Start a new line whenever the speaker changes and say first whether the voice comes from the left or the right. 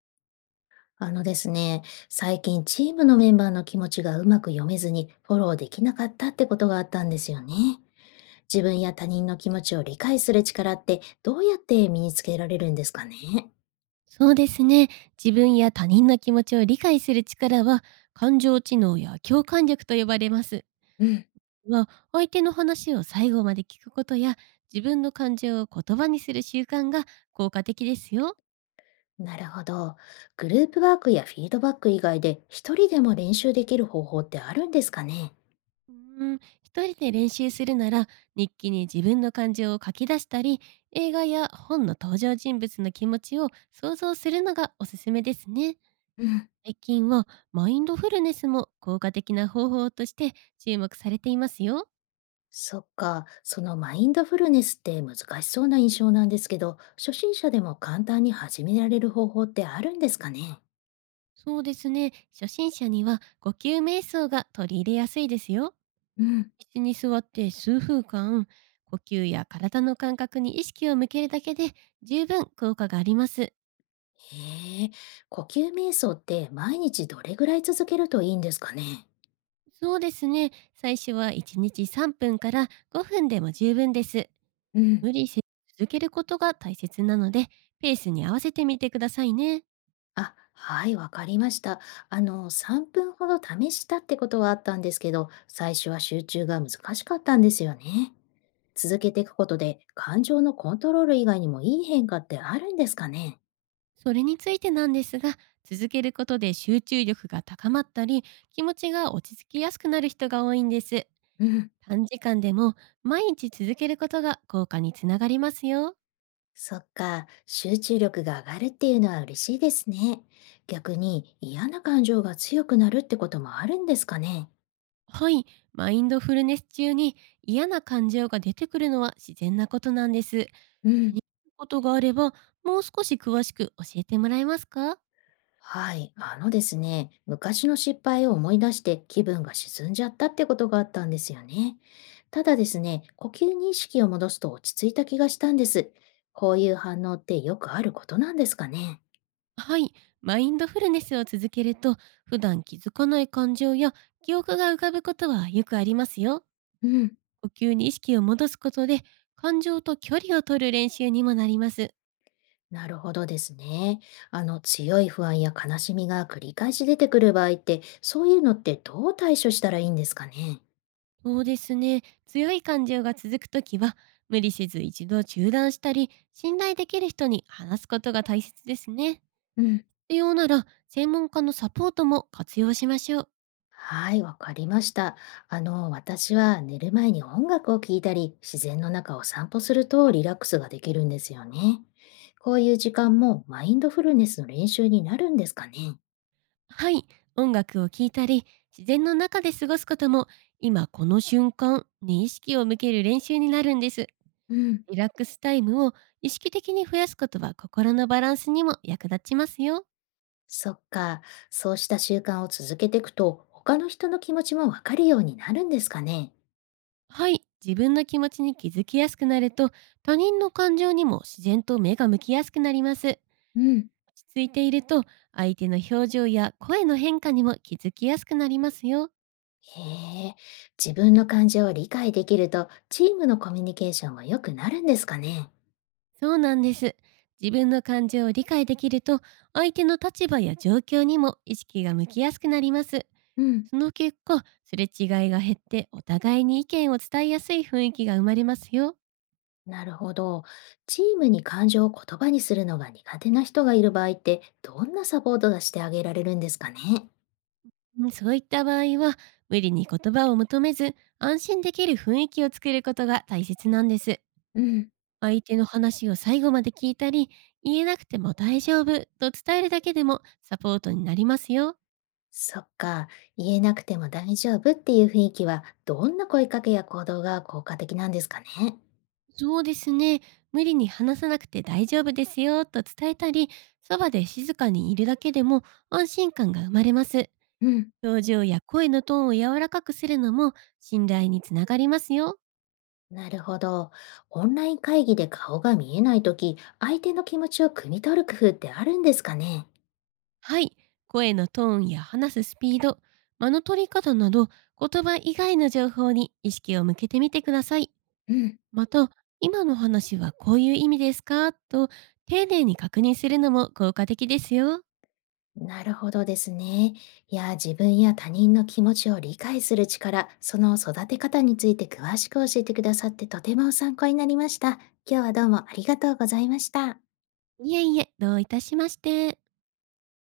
left: あのですね、最近チームのメンバーの気持ちがうまく読めずにフォローできなかったってことがあったんですよね。自分や他人の気持ちを理解する力ってどうやって身につけられるんですかね？
right: そうですね。自分や他人の気持ちを理解する力は、感情知能や共感力と呼ばれます。
left: うん。
right: は、相手の話を最後まで聞くことや、自分の感情を言葉にする習慣が効果的ですよ。
left: なるほど。グループワークやフィードバック以外で一人でも練習できる方法ってあるんですかね？
right: うーん、一人で練習するなら、日記に自分の感情を書き出したり、映画や本の登場人物の気持ちを想像するのがおすすめですね。
left: うん。
right: 最近はマインドフルネスも効果的な方法として注目されていますよ。
left: そっか、そのマインドフルネスって難しそうな印象なんですけど、初心者でも簡単に始められる方法ってあるんですかね？
right: そうですね。初心者には呼吸瞑想が取り入れやすいですよ。
left: うん。
right: 椅子に座って数分間、呼吸や体の感覚に意識を向けるだけで十分効果があります。
left: へえ、呼吸瞑想って毎日どれぐらい続けるといいんですかね？
right: そうですね。最初は1日3分から5分でも十分です。
left: うん。
right: 無理せず続けることが大切なので、ペースに合わせてみてくださいね。
left: あ、はい、わかりました。あの、3分ほど試したってことはあったんですけど、最初は集中が難しかったんですよね。続けていくことで、感情のコントロール以外にもいい変化ってあるんですかね？
right: それについてなんですが、続けることで集中力が高まったり、気持ちが落ち着きやすくなる人が多いんです。
left: うん。
right: 短時間でも毎日続けることが効果につながりますよ。
left: そっか、集中力が上がるっていうのは嬉しいですね。逆に嫌な感情が強くなるってこともあるんですかね？
right: はい、マインドフルネス中に嫌な感情が出てくるのは自然なことなんです。
left: う
right: 気に
left: ん。
right: なることがあれば、もう少し詳しく教えてもらえますか。
left: はい、あのですね、昔の失敗を思い出して気分が沈んじゃったってことがあったんですよね。ただですね、呼吸に意識を戻すと落ち着いた気がしたんです。こういう反応ってよくあることなんですかね。
right: はい、マインドフルネスを続けると、普段気づかない感情や記憶が浮かぶことはよくありますよ。
left: うん、
right: 呼吸に意識を戻すことで、感情と距離を取る練習にもなります。
left: なるほどですね。あの強い不安や悲しみが繰り返し出てくる場合って、そういうのってどう対処したらいいんですかね。
right: そうですね。強い感情が続くときは、無理せず一度中断したり、信頼できる人に話すことが大切ですね。
left: うん。
right: 必要なら、専門家のサポートも活用しましょう。
left: はい、わかりました。あの、私は寝る前に音楽を聴いたり、自然の中を散歩するとリラックスができるんですよね。こういう時間もマインドフルネスの練習になるんですかね。
right: はい。音楽を聴いたり、自然の中で過ごすことも、今この瞬間に意識を向ける練習になるんです。
left: うん、
right: リラックスタイムを意識的に増やすことは心のバランスにも役立ちますよ。
left: そっか、そうした習慣を続けていくと、他の人の気持ちもわかるようになるんですかね。
right: はい。自分の気持ちに気づきやすくなると、他人の感情にも自然と目が向きやすくなります。落
left: うん、
right: ち着いていると、相手の表情や声の変化にも気づきやすくなりますよ。
left: へえ、自分の感情を理解できると、チームのコミュニケーションも良くなるんですかね。
right: そうなんです。自分の感情を理解できると、相手の立場や状況にも意識が向きやすくなります。
left: うん。
right: その結果、すれ違いが減ってお互いに意見を伝えやすい雰囲気が生まれますよ。
left: なるほど。チームに感情を言葉にするのが苦手な人がいる場合って、どんなサポートがしてあげられるんですかね？
right: うん、そういった場合は、無理に言葉を求めず、安心できる雰囲気を作ることが大切なんです。
left: うん、
right: 相手の話を最後まで聞いたり、言えなくても大丈夫と伝えるだけでもサポートになりますよ。
left: そっか、言えなくても大丈夫っていう雰囲気は、どんな声かけや行動が効果的なんですかね？
right: そうですね。無理に話さなくて大丈夫ですよと伝えたり、そばで静かにいるだけでも安心感が生まれます。
left: うん、
right: 表情や声のトーンを柔らかくするのも信頼につながりますよ。
left: なるほど。オンライン会議で顔が見えないとき、相手の気持ちを汲み取る工夫ってあるんですかね？
right: はい。声のトーンや話すスピード、間の取り方など、言葉以外の情報に意識を向けてみてください。
left: うん。
right: また、今の話はこういう意味ですかと、丁寧に確認するのも効果的ですよ。
left: なるほどですね。いや、自分や他人の気持ちを理解する力、その育て方について詳しく教えてくださってとても参考になりました。今日はどうもありがとうございました。
right: いえいえ、どういたしまして。